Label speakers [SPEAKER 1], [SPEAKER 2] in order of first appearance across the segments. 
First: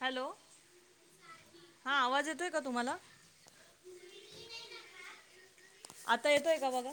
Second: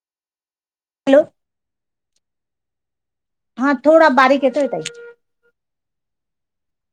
[SPEAKER 1] Hello,
[SPEAKER 2] hello,
[SPEAKER 1] हा आवाज येतोय का तुम्हाला
[SPEAKER 2] हां थोडा बारीक येतोय ताई.
[SPEAKER 1] आता येतोय का बघा?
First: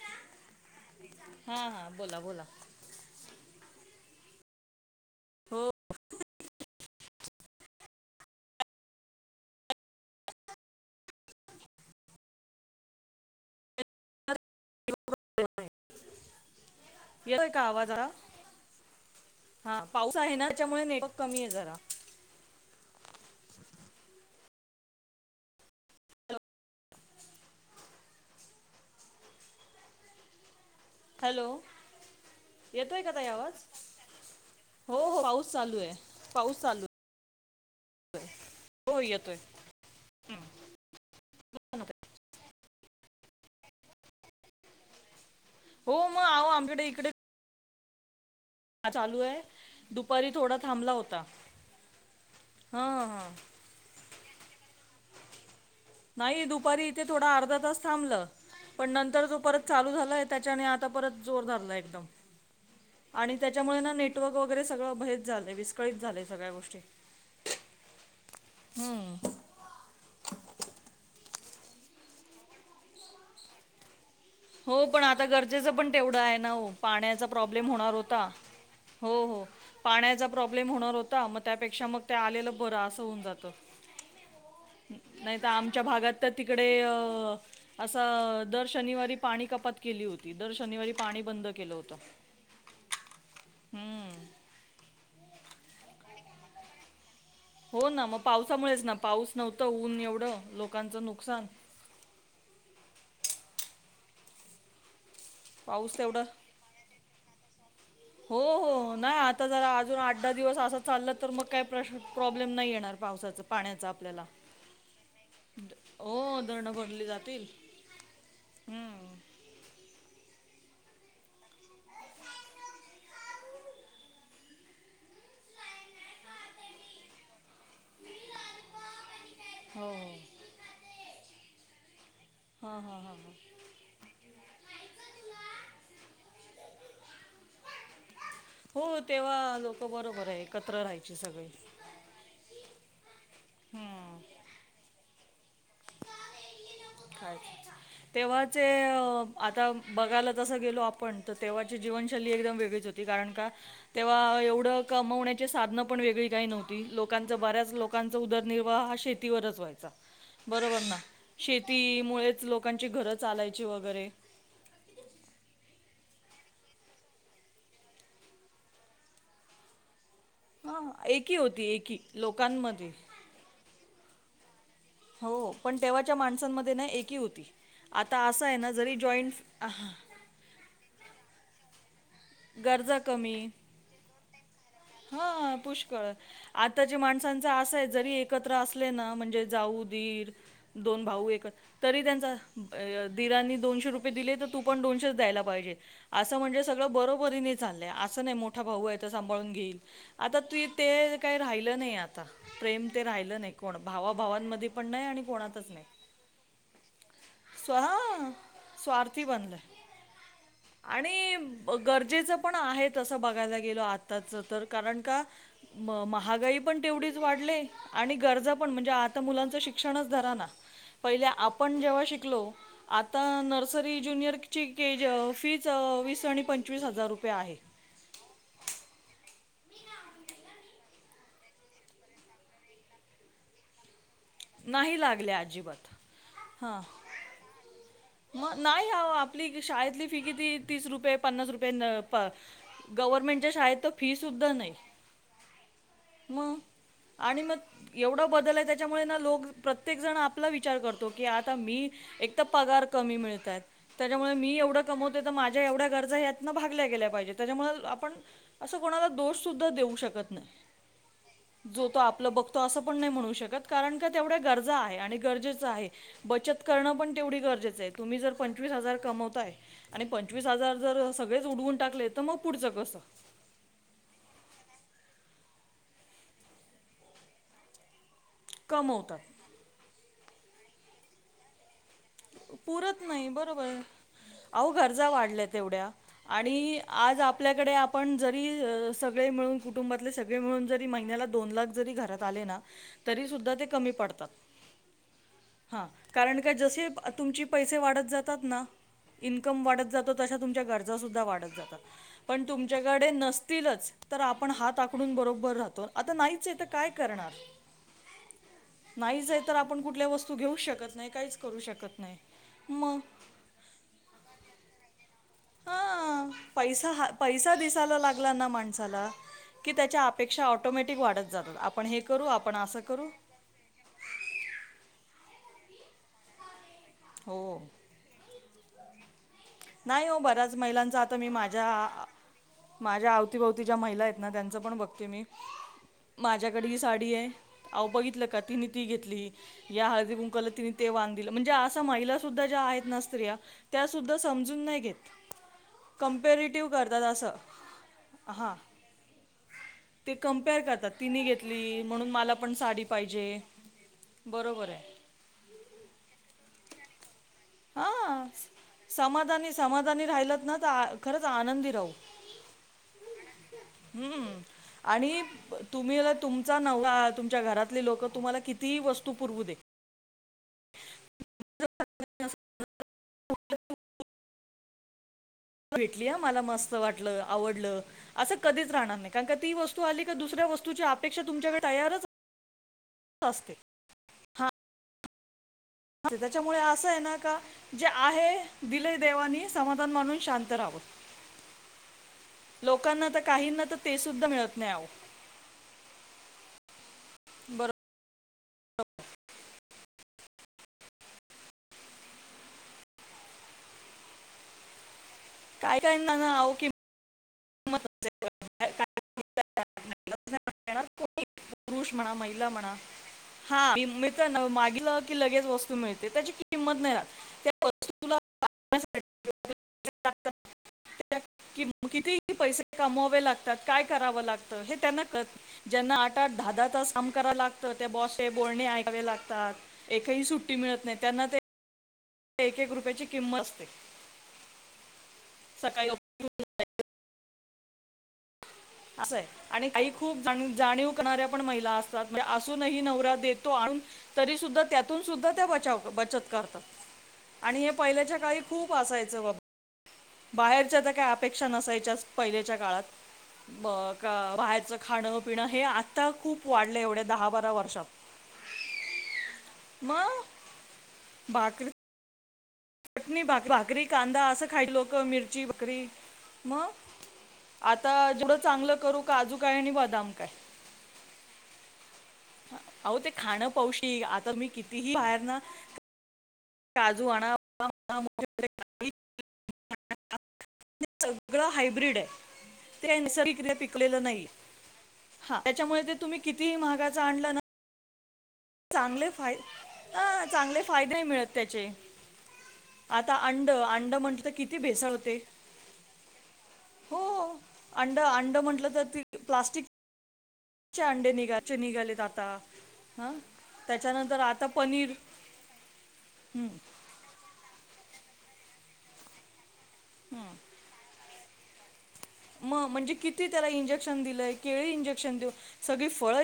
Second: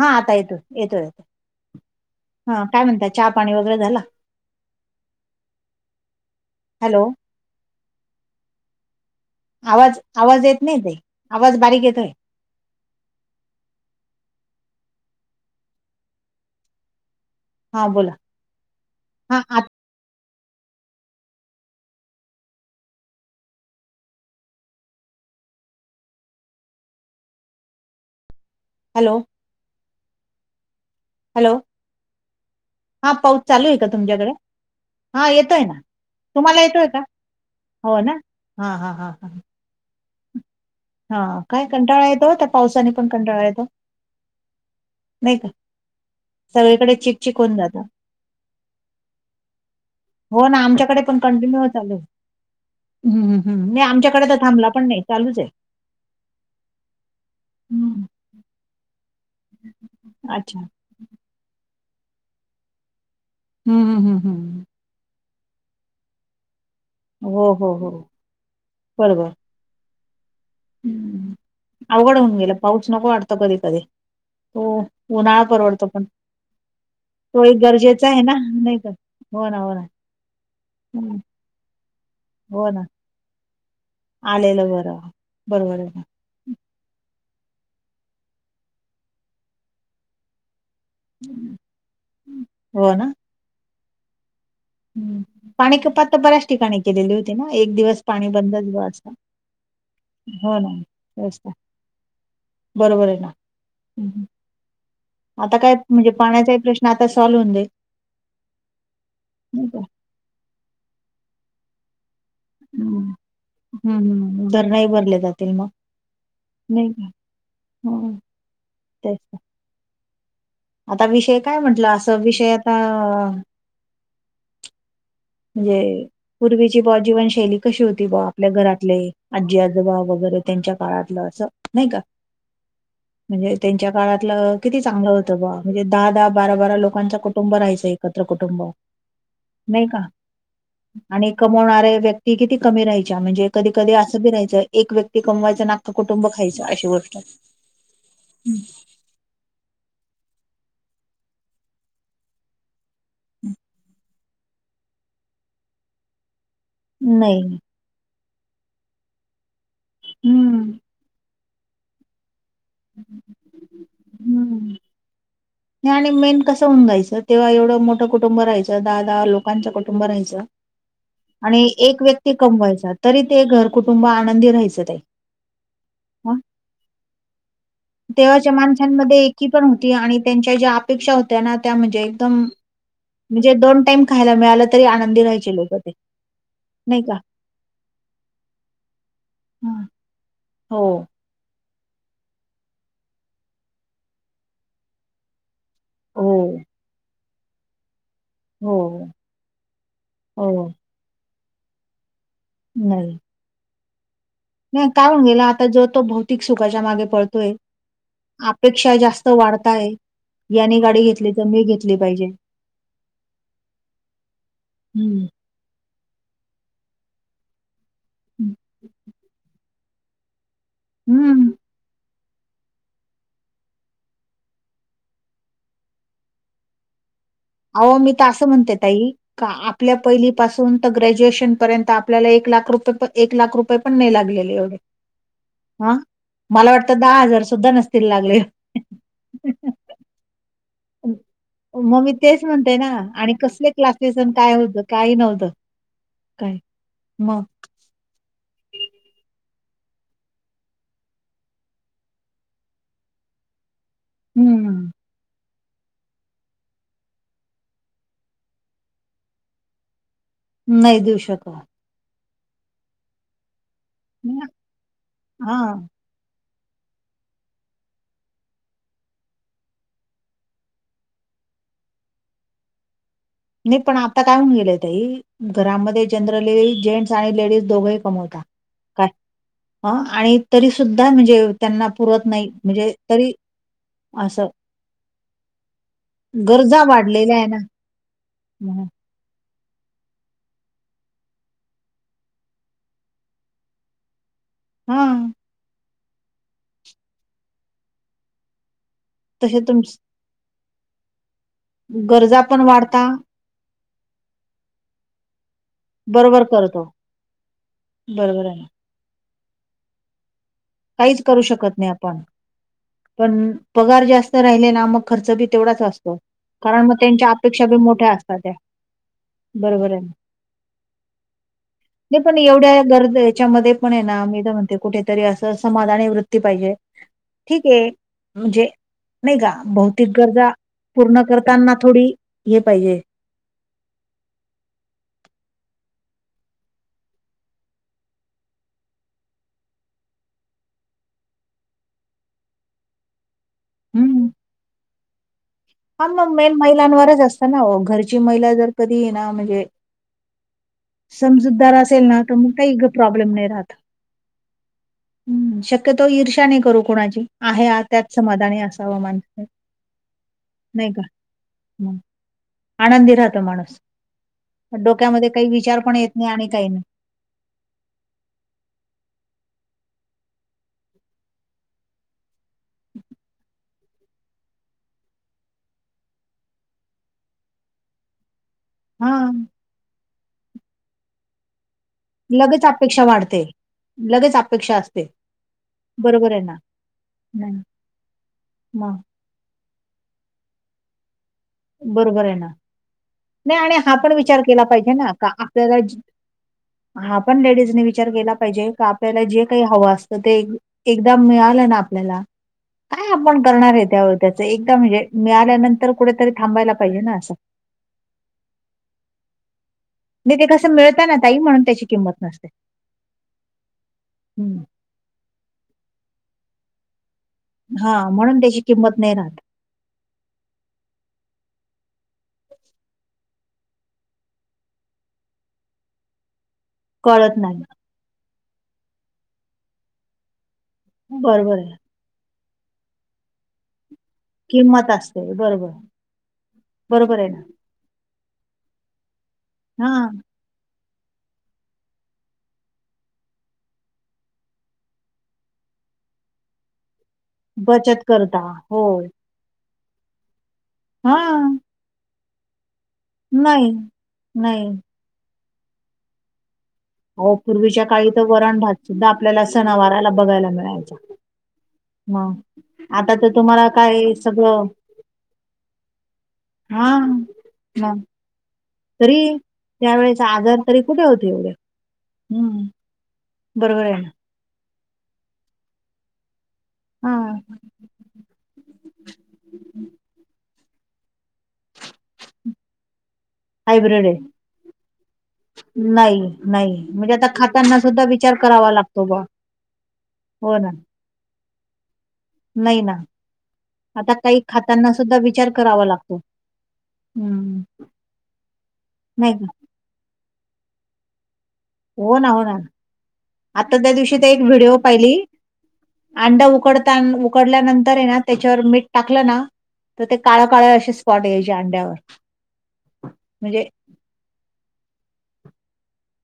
[SPEAKER 2] हां आता येतोय येतो येतो,
[SPEAKER 1] हा हा बोला बोला
[SPEAKER 2] हं काय म्हणतात चहा पाणी वगैरे झालं.
[SPEAKER 1] हो.
[SPEAKER 2] हॅलो, आवाज, आवाज येत नाही ताई, आवाज बारीक येतोय.
[SPEAKER 1] [unintelligible] येतोय का
[SPEAKER 2] हा
[SPEAKER 1] आवाज जरा,
[SPEAKER 2] बोला हा आ
[SPEAKER 1] हां. पाऊस आहे ना त्याच्यामुळे नेटवर्क कमी आहे जरा.
[SPEAKER 2] हॅलो,
[SPEAKER 1] हॅलो, येतोय का
[SPEAKER 2] हां
[SPEAKER 1] ताई
[SPEAKER 2] पाऊस
[SPEAKER 1] आवाज
[SPEAKER 2] चालू आहे का तुमच्याकडे?
[SPEAKER 1] हो हो
[SPEAKER 2] हां
[SPEAKER 1] पाऊस
[SPEAKER 2] येतोय ना
[SPEAKER 1] चालू आहे
[SPEAKER 2] तुम्हाला
[SPEAKER 1] पाऊस चालू
[SPEAKER 2] येतोय का, हो ना, हां
[SPEAKER 1] आहे
[SPEAKER 2] हां
[SPEAKER 1] हो
[SPEAKER 2] हां
[SPEAKER 1] येतोय
[SPEAKER 2] हां काय कंटाळा येतो तर पावसाने पण कंटाळा येतो, नाही का.
[SPEAKER 1] हो मग आहो आमच्याकडे
[SPEAKER 2] सगळीकडे
[SPEAKER 1] इकडे
[SPEAKER 2] चिकचिक होऊन जात.
[SPEAKER 1] चालू आहे दुपारी
[SPEAKER 2] हो
[SPEAKER 1] थोडा
[SPEAKER 2] ना,
[SPEAKER 1] थांबला
[SPEAKER 2] आमच्याकडे पण
[SPEAKER 1] होता
[SPEAKER 2] कंटिन्यू चालू आहे.
[SPEAKER 1] हा हा
[SPEAKER 2] हम् हम्, नाही आमच्याकडे तर थांबला पण नाही चालूच आहे.
[SPEAKER 1] नाही दुपारी इथे थोडा अर्धा तास
[SPEAKER 2] हम्म.
[SPEAKER 1] थांबलं पण नंतर जो परत चालू झालाय त्याच्या
[SPEAKER 2] अच्छा
[SPEAKER 1] ने आता परत जोर धरलाय एकदम आणि त्याच्यामुळे
[SPEAKER 2] हम्म
[SPEAKER 1] ना
[SPEAKER 2] हम्म हम्म
[SPEAKER 1] नेटवर्क वगै
[SPEAKER 2] हम्म.
[SPEAKER 1] वगैरे सगळं भैद झालं विस्कळीत झालंय सगळ्या गोष्टी.
[SPEAKER 2] हो हो हो
[SPEAKER 1] हम्म.
[SPEAKER 2] बरोबर. हम्, अवघड होऊन गेलं पाऊस नको वाटतं कधी कधी. तो
[SPEAKER 1] हो पण आता
[SPEAKER 2] उन्हाळा
[SPEAKER 1] गरजेचं
[SPEAKER 2] परवडतो
[SPEAKER 1] पण तेवढं आहे ना हो पाण्याचा
[SPEAKER 2] तो एक
[SPEAKER 1] प्रॉब्लेम होणार
[SPEAKER 2] गरजेचा आहे
[SPEAKER 1] होता
[SPEAKER 2] ना नाही का
[SPEAKER 1] ‌‌. हो हो,
[SPEAKER 2] ना ना
[SPEAKER 1] पाण्याचा प्रॉब्लेम होणार
[SPEAKER 2] हम्म
[SPEAKER 1] होता मग त्यापेक्षा मग ते आलेलं
[SPEAKER 2] हो
[SPEAKER 1] बरं
[SPEAKER 2] ना
[SPEAKER 1] असं होऊन जातं.
[SPEAKER 2] आलेलं बरं
[SPEAKER 1] नाही तर
[SPEAKER 2] बरोबर
[SPEAKER 1] आमच्या
[SPEAKER 2] आहे ना
[SPEAKER 1] भागात तर तिकडे अं, असं दर शनिवारी पाणी कपात केली होती दर शनिवारी पाणी बंद
[SPEAKER 2] हम्म.
[SPEAKER 1] केलं होतं,
[SPEAKER 2] हो
[SPEAKER 1] हम्म,
[SPEAKER 2] हम्, पाणी कपात तर बऱ्याच ठिकाणी केलेली होती ना एक
[SPEAKER 1] हो
[SPEAKER 2] दिवस
[SPEAKER 1] ना मग
[SPEAKER 2] पाणी बंदच
[SPEAKER 1] पावसामुळेच ना
[SPEAKER 2] अस
[SPEAKER 1] पाऊस नव्हतं ऊन एवढं
[SPEAKER 2] हो ना
[SPEAKER 1] लोकांचं
[SPEAKER 2] तेच
[SPEAKER 1] नुकसान.
[SPEAKER 2] ना. बरोबर आहे ना हं हं. आता काय
[SPEAKER 1] पाऊस
[SPEAKER 2] म्हणजे
[SPEAKER 1] तेवढं
[SPEAKER 2] पाण्याचाही प्रश्न आता सॉल्व होऊन जाईल.
[SPEAKER 1] हो हो नाही आता
[SPEAKER 2] नाही
[SPEAKER 1] जरा
[SPEAKER 2] का
[SPEAKER 1] अजून आठ दहा दिवस असं चाललं तर मग काय प्रश्न प्रॉब्लेम नाही येणार
[SPEAKER 2] हम्म
[SPEAKER 1] पावसाचा पाण्याचा आपल्याला
[SPEAKER 2] हम्म धरणही भरले जातील मग
[SPEAKER 1] हो धरणं भरली जात तील
[SPEAKER 2] हा तेच ना. आता विषय काय म्हंटलं असं विषय आता म्हणजे पूर्वीची बुवा जीवनशैली कशी होती बुवा आपल्या घरातले आजी
[SPEAKER 1] हो
[SPEAKER 2] आजोबा
[SPEAKER 1] हो
[SPEAKER 2] वगैरे त्यांच्या काळातलं असं नाही का
[SPEAKER 1] हां हां हां हां
[SPEAKER 2] म्हणजे त्यांच्या काळातलं किती चांगलं होतं बुवा म्हणजे दहा दहा बारा बारा लोकांचा कुटुंब राहायचंय. एकत्र कुटुंब
[SPEAKER 1] हो तेव्हा लोक
[SPEAKER 2] नाही का?
[SPEAKER 1] बरोबर एकत्र राहायची
[SPEAKER 2] आणि
[SPEAKER 1] सगळी
[SPEAKER 2] कमवणारे व्यक्ती किती कमी राहायच्या म्हणजे कधी कधी
[SPEAKER 1] हम्म.
[SPEAKER 2] असं बी राहायचं एक व्यक्ती कमवायचं ना अख्ख कुटुंब खायचं अशी गोष्ट
[SPEAKER 1] खायचं. तेव्हाचे अ, आता बघायला तसं गेलो आपण तर तेव्हाची जीवनशैली एकदम वेगळीच होती कारण का तेव्हा एवढं कमवण्याचे साधनं पण वेगळी काही नव्हती. लोकांचा
[SPEAKER 2] नाही
[SPEAKER 1] बऱ्याच लोकांचा उदरनिर्वाह हा शेतीवरच व्हायचा.
[SPEAKER 2] हम्म
[SPEAKER 1] बरोबर ना शेतीमुळेच लोकांची घरं चालायची वगैरे.
[SPEAKER 2] हम्म आणि मेन कसं होऊन जायचं तेव्हा एवढं मोठं कुटुंब राहायचं दहा दहा लोकांच कुटुंब राहायचं.
[SPEAKER 1] हां एकी होती
[SPEAKER 2] आणि
[SPEAKER 1] एकी
[SPEAKER 2] एक व्यक्ती
[SPEAKER 1] लोकांमध्ये
[SPEAKER 2] कमवायचा तरी ते घर कुटुंब आनंदी राहायचं ताई.
[SPEAKER 1] हो पण तेव्हाच्या
[SPEAKER 2] ह
[SPEAKER 1] माणसांमध्ये ना एकी होती. आता असं
[SPEAKER 2] तेव्हाच्या
[SPEAKER 1] आहे ना जरी
[SPEAKER 2] माणसांमध्ये
[SPEAKER 1] जॉईंट
[SPEAKER 2] एकी पण होती आणि त्यांच्या ज्या अपेक्षा होत्या ना त्या म्हणजे दम
[SPEAKER 1] गरजा कमी
[SPEAKER 2] म्हणजे दोन टाइम खायला मिळालं तरी आनंदी राहायचे
[SPEAKER 1] हां
[SPEAKER 2] लोक ते.
[SPEAKER 1] पुष्कळ. आताच्या
[SPEAKER 2] नाही का
[SPEAKER 1] माणसांच आसय जरी एकत्र असले ना म्हणजे
[SPEAKER 2] हां.
[SPEAKER 1] जाऊ, दीर,
[SPEAKER 2] हो
[SPEAKER 1] दोन भाऊ एक तरी त्यांचा दिरांनी दोनशे रुपये दिले तर तू पण दोनशेच द्यायला पाहिजेत.
[SPEAKER 2] हो
[SPEAKER 1] असं म्हणजे सगळं बरोबरीने चाललंय असं नाही मोठ ठा
[SPEAKER 2] हो
[SPEAKER 1] भाऊ आहे तर सांभाळून घेईल आता तु
[SPEAKER 2] हो
[SPEAKER 1] ते काही राहिलं नाही आत ता प्रेम ते राहिलं नाही कोण भावाभावांमध्ये पण
[SPEAKER 2] नाही काय
[SPEAKER 1] आणि
[SPEAKER 2] होऊन गेला आता
[SPEAKER 1] कोणातच
[SPEAKER 2] जो
[SPEAKER 1] नाही.
[SPEAKER 2] तो भौतिक सुखाच्या मागे पळतोय
[SPEAKER 1] स्व हां.
[SPEAKER 2] आ पेक्षा
[SPEAKER 1] स्वार्थी
[SPEAKER 2] जास्त
[SPEAKER 1] बनलंय.
[SPEAKER 2] वाढताय याने गाडी घेतली तर मी घेतली पाहि
[SPEAKER 1] जेच पण आहे तसं बघायला गेलो आताच तर कारण का
[SPEAKER 2] हम्म
[SPEAKER 1] म महागाई पण तेवढीच वाढली आणि गरजा पण म्हणजे आता मुलांचं शिक क्षणच धरा ना पहिले
[SPEAKER 2] हम्म
[SPEAKER 1] आपण जेव्हा शिकलो आता नर्सरी, ज्युनियरची केज फीच वीस आणि पंचवीस हजार रुपये आहे.
[SPEAKER 2] अहो मी तर आसं म्हणते ताई का आपल्या पहिली पासून त ग्रॅज्युएशन पर्यंत आपल्याला एक लाख रुपये पण एक लाख रुपये पण नाही लागलेले. एवढे
[SPEAKER 1] नाही लागल्या अजिबात
[SPEAKER 2] हा मला
[SPEAKER 1] हां
[SPEAKER 2] वाटत दहा हजार सुद्धा नस
[SPEAKER 1] मग नाही अहो आपली शाळेतली फि किती तीस रुपये, पन्नास रुपये न
[SPEAKER 2] मग मी
[SPEAKER 1] प
[SPEAKER 2] तेच म्हणते ना आणि
[SPEAKER 1] गव्हर्मेंटच्या
[SPEAKER 2] कसले
[SPEAKER 1] शाळेत त फी
[SPEAKER 2] क्लासेस आणि
[SPEAKER 1] सुद्धा
[SPEAKER 2] काय
[SPEAKER 1] नाही.
[SPEAKER 2] होतं काही नव्हतं काय
[SPEAKER 1] मग
[SPEAKER 2] मग
[SPEAKER 1] आणि न एवढं बदलल आहे त्याच्यामुळे ना लोक प्रत्येक जण आपला विचार करतो की आता मी एक तर पगार कमी मिळतायत त्याच्यामुळे मी एवढं
[SPEAKER 2] हम्म
[SPEAKER 1] कमवतोय तर माझ्या एवढ्या गरजा यातनं भागल्या गेल्या पाहिजेत त्याच्यामुळेच आपण असं कोणाला दोष सुद्धा देऊ शकत नाही.
[SPEAKER 2] नाही देऊ शकत.
[SPEAKER 1] जो तो आपल बघतो असं पण नाही म्हणू शकत कारण का तेवढ्या गरजा आहे आणि
[SPEAKER 2] हा
[SPEAKER 1] गरजेच आहे. बचत करणं पण तेवढी गरजेचं आहे. तुम्ही जर पंचवीस हजार कमवताय. आणि पंचवीस हजार जर सगळेच उडवून टाकले तर मग पुढचं कसं?
[SPEAKER 2] नाही पण आता काय होऊन गेले ताई घरामध्ये जनरली जेंट्स आणि लेडीज दोघंही कमवतात.
[SPEAKER 1] कमवतात
[SPEAKER 2] आ आणि तरी सुुद्धा म्हणजे त्यांना पुरत नाही म्हणजे
[SPEAKER 1] पुरत नाही
[SPEAKER 2] तरी
[SPEAKER 1] बरोबर
[SPEAKER 2] असं
[SPEAKER 1] अहो गरजा वाढल्या तेवढ्या आणि
[SPEAKER 2] गरजा
[SPEAKER 1] आज
[SPEAKER 2] वाढलेल्या आहे ना
[SPEAKER 1] आपल्याकडे आप पण जरी
[SPEAKER 2] म्हणून
[SPEAKER 1] सगळे अ मिळून कुटुंबातले सगळे मिळून जरी महिन्याला दोन लाख जरी घरात आले ना तरी सुुद्धा ते कमी पडतात
[SPEAKER 2] हुम
[SPEAKER 1] कारण का जसे तुम पैसे वाढत जातात ना
[SPEAKER 2] तसे
[SPEAKER 1] इन्कम
[SPEAKER 2] तुम
[SPEAKER 1] वाढत जात तश्या तुमच्या गरजा वाढत जातात
[SPEAKER 2] गरजा
[SPEAKER 1] पण
[SPEAKER 2] वाढता
[SPEAKER 1] तुमच्याकडे नस तीलच तर आपण हात आकडून बरोबर राहतो. आता
[SPEAKER 2] बरोबर
[SPEAKER 1] नाहीच आहे तर
[SPEAKER 2] करतो
[SPEAKER 1] काय करणार?
[SPEAKER 2] बरोबर आहे ना
[SPEAKER 1] नाहीच आहे तर आपण कुठल्या वस्तू घेऊ शकतो?
[SPEAKER 2] काहीच करू शकत नाही आपण.
[SPEAKER 1] नाही मग
[SPEAKER 2] पण पगार जास्त राहिले ना मग खर्च बी तेवढाच असतो
[SPEAKER 1] हां,
[SPEAKER 2] कारण
[SPEAKER 1] पैसा
[SPEAKER 2] मग
[SPEAKER 1] हा
[SPEAKER 2] त्यांच्या
[SPEAKER 1] पैसा
[SPEAKER 2] अपेक्षा बी मोठ्या असतात त्या
[SPEAKER 1] कि
[SPEAKER 2] बरोबर आहे
[SPEAKER 1] त्याच्या
[SPEAKER 2] ना.
[SPEAKER 1] अपेक्षा ऑटोमॅटिक वाढत जातात आपण हे करू आपण आसं
[SPEAKER 2] गर्दी याच्यामध्ये पण आहे नामीही तर म्हणते कुठेतरी असं समाधा आणि वृत्ती पाहिजे
[SPEAKER 1] हो.
[SPEAKER 2] ठीक आहे म्हणजे नाही का
[SPEAKER 1] नाही
[SPEAKER 2] भौतिक
[SPEAKER 1] हो
[SPEAKER 2] गरजा
[SPEAKER 1] बऱ्याच महिलांचा आता
[SPEAKER 2] पूर्ण
[SPEAKER 1] मी
[SPEAKER 2] करताना थोडी हे पाहिजे
[SPEAKER 1] अतीभोवती ज्या महिला आहेत ना त्यांचं पण बघते मी माझ्याकडे ही साडी आहे आहो बघितलं का तिने ती घेतली या हळदी कुंकला तिने ते वान दिलं म्हणजे असा महिला सुुद्धा ज्या आहेत ना स्त्रिया त्या सुद्धा
[SPEAKER 2] हम्म
[SPEAKER 1] समजून नाही घेत
[SPEAKER 2] हा मग मेन
[SPEAKER 1] कम्पेरेटिव्ह करतात
[SPEAKER 2] महिलांवरच
[SPEAKER 1] असं.
[SPEAKER 2] असतं ना घरची महिला
[SPEAKER 1] हां.
[SPEAKER 2] जर कधी ना म्हणजे
[SPEAKER 1] ते कम्पेअर करतात तिने
[SPEAKER 2] समजूतदार
[SPEAKER 1] घेतली
[SPEAKER 2] असेल
[SPEAKER 1] म्हणून
[SPEAKER 2] ना तर
[SPEAKER 1] मला
[SPEAKER 2] मग
[SPEAKER 1] पण
[SPEAKER 2] काही
[SPEAKER 1] साडी
[SPEAKER 2] ग-
[SPEAKER 1] पाहिजे
[SPEAKER 2] प्रॉब्लेम
[SPEAKER 1] बरोबर आहे
[SPEAKER 2] हम् शक्यतो ईर्षाने करू कुणाची आहे त्याच
[SPEAKER 1] हां
[SPEAKER 2] समाधानी असावं माणसाने
[SPEAKER 1] समाधानी समाधानी राहिलत ना तर खरंच आ आनंदी राहू
[SPEAKER 2] मग आनंदी राहत माणूस
[SPEAKER 1] हुम्म आणि
[SPEAKER 2] डोक्यामध्ये काही विचार पण
[SPEAKER 1] तुम्ही
[SPEAKER 2] येत
[SPEAKER 1] ल
[SPEAKER 2] नाही आणि
[SPEAKER 1] तुमचा
[SPEAKER 2] काही नाही
[SPEAKER 1] नव तुमच्या घरातले लोक तुम्हाला किती वस्तु पुरवु देत [inaudible] भेटली ह मला मस्त वाटलं आवडलं असं कधीच राहणार नाही कारण
[SPEAKER 2] हा
[SPEAKER 1] का ती वस तु आली का दुसऱ्या वतूची अेक्षा तुमच्याकडे तयारच आ
[SPEAKER 2] लगेच अपेक्षा वाढते लगेच
[SPEAKER 1] हा
[SPEAKER 2] अपेक्षा असते बरोबर आहे ना
[SPEAKER 1] त्याच्यामुळे असं आहे ना का
[SPEAKER 2] नाही
[SPEAKER 1] जे आहे दिले
[SPEAKER 2] मग
[SPEAKER 1] देवानी समाधान मानून शांत राहाव
[SPEAKER 2] बरोबर आहे ना नाही
[SPEAKER 1] तर
[SPEAKER 2] आणि हा
[SPEAKER 1] ते
[SPEAKER 2] पण
[SPEAKER 1] सुद्धा
[SPEAKER 2] विचार
[SPEAKER 1] मिळत
[SPEAKER 2] केला
[SPEAKER 1] नाही अहो
[SPEAKER 2] पाहिजे ना का आपल्याला हा पण लेडीजने
[SPEAKER 1] बरोबर
[SPEAKER 2] विचार केला पाहिजे क आपल्याला जे काही हवं असतं ते एकदा मिळालं ना आपल्याला काय आपण करणार आहे त्यावर त्याच एदा म म्हणजे
[SPEAKER 1] काही
[SPEAKER 2] मिळाल्यानंतर
[SPEAKER 1] काहींना
[SPEAKER 2] कुठेतरी
[SPEAKER 1] ना अहो
[SPEAKER 2] थांबायला
[SPEAKER 1] किंमत
[SPEAKER 2] पाहिजे ना असं
[SPEAKER 1] [inaudible]
[SPEAKER 2] नाही ते
[SPEAKER 1] [inaudible]
[SPEAKER 2] कसं मिळतं ना ताई म्हणून त्याची
[SPEAKER 1] पुरुष म्हणा
[SPEAKER 2] किंमत नसते
[SPEAKER 1] महिला म्हणा हा मी तर मागी लगेच वस्तू मिळते त्याची किंमत नाही राहत. त्या
[SPEAKER 2] हा
[SPEAKER 1] वस्तूला
[SPEAKER 2] म्हणून त्याची किंमत
[SPEAKER 1] आणण्यासाठी
[SPEAKER 2] नाही राहत.
[SPEAKER 1] [inaudible] कि म किती पैसे कमावावे लागतात काय करावं लागतं हे त्यांना क ज्यांना आठ -आठ दहा- दहा तास काम कराय
[SPEAKER 2] कळत नाही
[SPEAKER 1] लागतं त्या बाॅस चे बोलणे ऐकावे लागतात एकही सुट्टी मिळत नाही. त्यांना ते
[SPEAKER 2] बरोबर आहे.
[SPEAKER 1] एक- एक रुपयाची किंमत असते.
[SPEAKER 2] किंमत असते बरोबर-
[SPEAKER 1] सकाळी
[SPEAKER 2] बरोबर आहे ना.
[SPEAKER 1] आसं आहे. आणि काही
[SPEAKER 2] हा
[SPEAKER 1] खूप जाणीव शीकणाऱ्या पण महिला असतात. म्हणजे असूनही नवरा देतो आणून. तरी सुद्धा त्यातून सुद्धा त्या बचाव बचत करतात. आणि हे
[SPEAKER 2] बचत
[SPEAKER 1] पहिल्याच्या
[SPEAKER 2] करता
[SPEAKER 1] काळी खूप
[SPEAKER 2] हो
[SPEAKER 1] असायचं बा बाहेरच्या तर काय
[SPEAKER 2] हा
[SPEAKER 1] अपेक्षा नसायच्यास पहिलेच्या काळात ब
[SPEAKER 2] नाही
[SPEAKER 1] क
[SPEAKER 2] नाही
[SPEAKER 1] बाहेरच खाणं पिणं हे आता खूप वाढलं एवढ्यात.
[SPEAKER 2] हो पूर्वीच्या काळी तर वरण भात सुद्धा आपल्याला सणावाराला
[SPEAKER 1] मग
[SPEAKER 2] बघायला मिळायच्या
[SPEAKER 1] भाकरी
[SPEAKER 2] मग. आता
[SPEAKER 1] चटणी
[SPEAKER 2] तर तुम्हाला
[SPEAKER 1] भाकरी
[SPEAKER 2] काय
[SPEAKER 1] कांदा असं
[SPEAKER 2] सगळं
[SPEAKER 1] खायील लोक मिरची भाकरी मग
[SPEAKER 2] हा
[SPEAKER 1] आता
[SPEAKER 2] मग
[SPEAKER 1] जवडं चांगलं करू काजू काय आणि बदाम काय.
[SPEAKER 2] जर तरी कुठे होते एवढ्या हम्म.
[SPEAKER 1] अहो ते खाणं
[SPEAKER 2] बरोबर
[SPEAKER 1] पावशी
[SPEAKER 2] आहे ना
[SPEAKER 1] आता मी कितीही बाहेर न काजू
[SPEAKER 2] हा
[SPEAKER 1] आणा.... [inaudible] आताच [inaudible] सगळं हायब्रीड आहे ते सर पिकलेलं
[SPEAKER 2] हायब्रीड आहे
[SPEAKER 1] नाही हां त्याच्यामुळे ते तुम्ही कितीही महागाच आणलं ना.
[SPEAKER 2] त्यांना सुद्धा विचार करावा लागतो
[SPEAKER 1] चांगले
[SPEAKER 2] बा
[SPEAKER 1] फाय अ
[SPEAKER 2] हो
[SPEAKER 1] चांगले
[SPEAKER 2] ना
[SPEAKER 1] फायदे मिळते त्याचे
[SPEAKER 2] नाही ना
[SPEAKER 1] आता अंड -अंड
[SPEAKER 2] आता
[SPEAKER 1] म्हटलं तर
[SPEAKER 2] काही
[SPEAKER 1] किती भेसळ
[SPEAKER 2] खाताना सुद्धा
[SPEAKER 1] होते.
[SPEAKER 2] विचार करावा लागतो
[SPEAKER 1] हो
[SPEAKER 2] हम्म
[SPEAKER 1] अंड- अंड म्हटलं तर ते
[SPEAKER 2] नाही का
[SPEAKER 1] प्लास्टिक चे अंडे निघाले.
[SPEAKER 2] हो ना - हो ना. आता त्या दिवशी
[SPEAKER 1] त्याच्यानंतर
[SPEAKER 2] ते एक
[SPEAKER 1] आता
[SPEAKER 2] व्हिडिओ
[SPEAKER 1] पनीर
[SPEAKER 2] पाहिली अंड
[SPEAKER 1] हं,
[SPEAKER 2] उकडत उकडल्यानंतर ना त्याच्यावर मीठ टाकलं ना तर ते
[SPEAKER 1] हं.
[SPEAKER 2] काळ- काळ अस स्पॉट यायचे अंड्यावर.
[SPEAKER 1] मग म्हणजे किती त्याला
[SPEAKER 2] म्हणजे
[SPEAKER 1] इंजेक्शन दिलंय केळी इंजेक्शन देऊ सगळी फळ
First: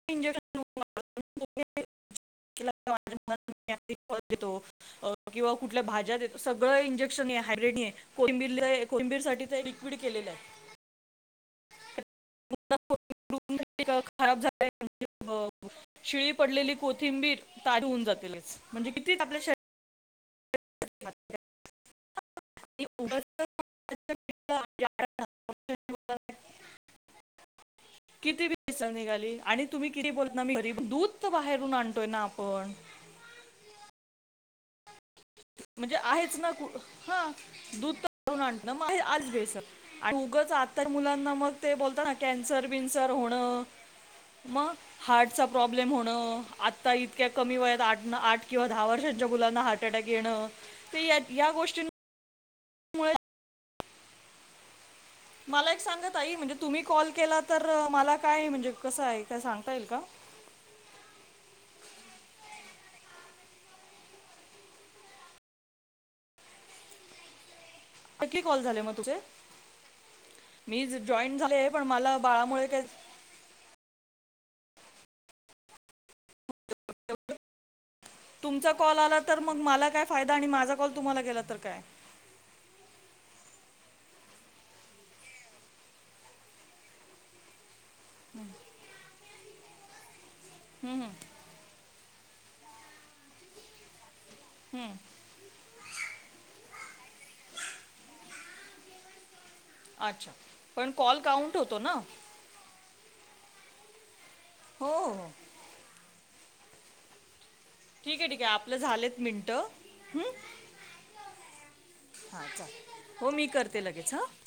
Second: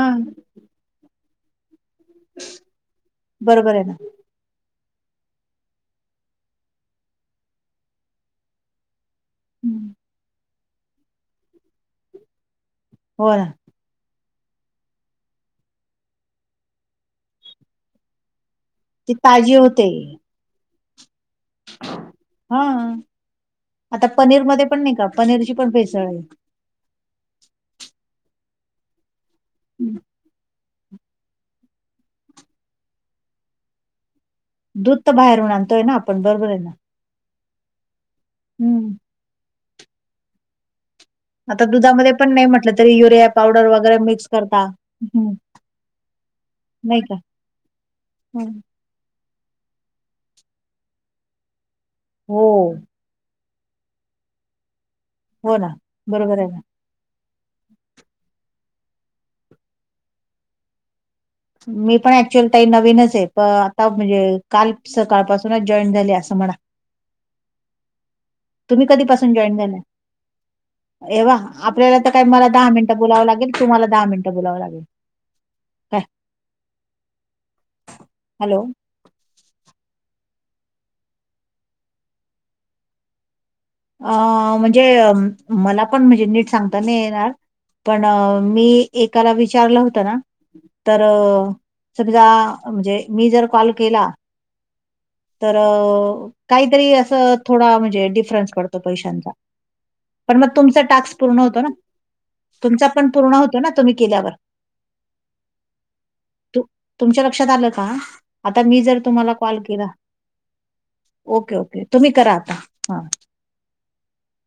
[SPEAKER 1] [inaudible] [unintelligible]
[SPEAKER 2] बरोबर आहे ना
[SPEAKER 1] किंवा कुठल्या भाज्यात येतो सगळं इंजेक्शन आहे हायब्रीड कोथिंबीर कोथिंबीरसाठी ते
[SPEAKER 2] हम्म,
[SPEAKER 1] लिक्विड केलेलं आहे.
[SPEAKER 2] हो ना.
[SPEAKER 1] [unintelligible] खराब झालेल शिळी पडलेली कोथिंबीर ताजी होऊन जाते लगेच. म्हणजे
[SPEAKER 2] ती
[SPEAKER 1] किती आपल्या
[SPEAKER 2] ताजी
[SPEAKER 1] शरीरात
[SPEAKER 2] होते. हा आता पनीर मध्ये पण नाही का पनीरची पण भेसळ आहे.
[SPEAKER 1] किती भेसळ निघाली आणि तुम्ही किती बोलता ना मी घरी दूध तर बाहेरून आणतोय ना आपण.
[SPEAKER 2] दूध तर बाहेरून आणतोय ना
[SPEAKER 1] म्हणजे
[SPEAKER 2] आपण
[SPEAKER 1] आहेच
[SPEAKER 2] बरोबर आहे
[SPEAKER 1] कु-
[SPEAKER 2] ना.
[SPEAKER 1] हा दूध त आणत
[SPEAKER 2] हम्म
[SPEAKER 1] महे आज भेसळ आणि उगच आ तर मुलांना मग
[SPEAKER 2] आता
[SPEAKER 1] ते बोलत
[SPEAKER 2] दुधामध्ये
[SPEAKER 1] ना
[SPEAKER 2] पण नाही
[SPEAKER 1] कॅन्सर
[SPEAKER 2] म्हटलं तरी
[SPEAKER 1] बिन्सर
[SPEAKER 2] युरिया
[SPEAKER 1] होणं
[SPEAKER 2] पावडर वगैरे मिक्स करता
[SPEAKER 1] मग
[SPEAKER 2] हम्म
[SPEAKER 1] हार्टचा प्रॉब्लेम होणं, आत्ता
[SPEAKER 2] नाही का
[SPEAKER 1] इतक्या कमी वयात आठ आठ
[SPEAKER 2] हं.
[SPEAKER 1] किंवा दहा वर्षच्या मुलांना हार्ट अटॅक येणं. ते यात या गोष्टी
[SPEAKER 2] हो हो ना
[SPEAKER 1] मला एक सांगा ताई
[SPEAKER 2] बरोबर आहे
[SPEAKER 1] म्हणजे
[SPEAKER 2] ना
[SPEAKER 1] तुम्ही कॉल केला तर मला काय म्हणजे कसं आहे काय सांगता येईल का?
[SPEAKER 2] मी पण ऍक्च्युअल ताई नवीनच आहे. प आता म्हणजे काल सकाळपासूनच जॉईन झाले असं म्हणा
[SPEAKER 1] किती कॉल झाले
[SPEAKER 2] तुम्ही
[SPEAKER 1] मग तुझे
[SPEAKER 2] कधीपसून जॉईन झाल्या?
[SPEAKER 1] मी
[SPEAKER 2] अरे
[SPEAKER 1] जॉईन
[SPEAKER 2] वाह!
[SPEAKER 1] झाले आहे पण
[SPEAKER 2] आपल्याला तर काय मला
[SPEAKER 1] बाळामुळे
[SPEAKER 2] दहा
[SPEAKER 1] काय
[SPEAKER 2] मिनटं बोलावं लागेल. तुम्हाला दहा मिनटं बोलावं लागेल. काय हॅलो
[SPEAKER 1] तुमचा कॉल आला... तर मग मला काय फायदा? आणि माझा कॉल तुम्हाला गेला तर काय? हम्म,
[SPEAKER 2] अ.. म्हणजे मला पण म्हणजे नीट सांगता नाही येणार. पण मी एकाला विचारलं होत ना, तर
[SPEAKER 1] हम्म.
[SPEAKER 2] समजा, म्हणजे मी जर कॉल केला
[SPEAKER 1] हम्म
[SPEAKER 2] तर, काहीतरी असं थोडा म्हणजे डिफरन्स पडतो पैशांचा.
[SPEAKER 1] अच्छा
[SPEAKER 2] पण मग तुमचा
[SPEAKER 1] पण
[SPEAKER 2] टास्क
[SPEAKER 1] कॉल
[SPEAKER 2] पूर्ण
[SPEAKER 1] काउंट
[SPEAKER 2] होतो ना.
[SPEAKER 1] हो
[SPEAKER 2] तुमचा पण पूर्ण होतो ना तुम्ही केल्यावर.
[SPEAKER 1] हो हो
[SPEAKER 2] तुमच्या लक्षात आलं का?
[SPEAKER 1] ठीक आहे ठीक आहे
[SPEAKER 2] आता
[SPEAKER 1] आपलं
[SPEAKER 2] मी जर
[SPEAKER 1] झालेत
[SPEAKER 2] तुम्हाला कॉल
[SPEAKER 1] मिनटं
[SPEAKER 2] केला.
[SPEAKER 1] हं?
[SPEAKER 2] ओके ओके तुम्ही करा
[SPEAKER 1] हां
[SPEAKER 2] आता हा
[SPEAKER 1] चालेल हो मी करते लगेच हं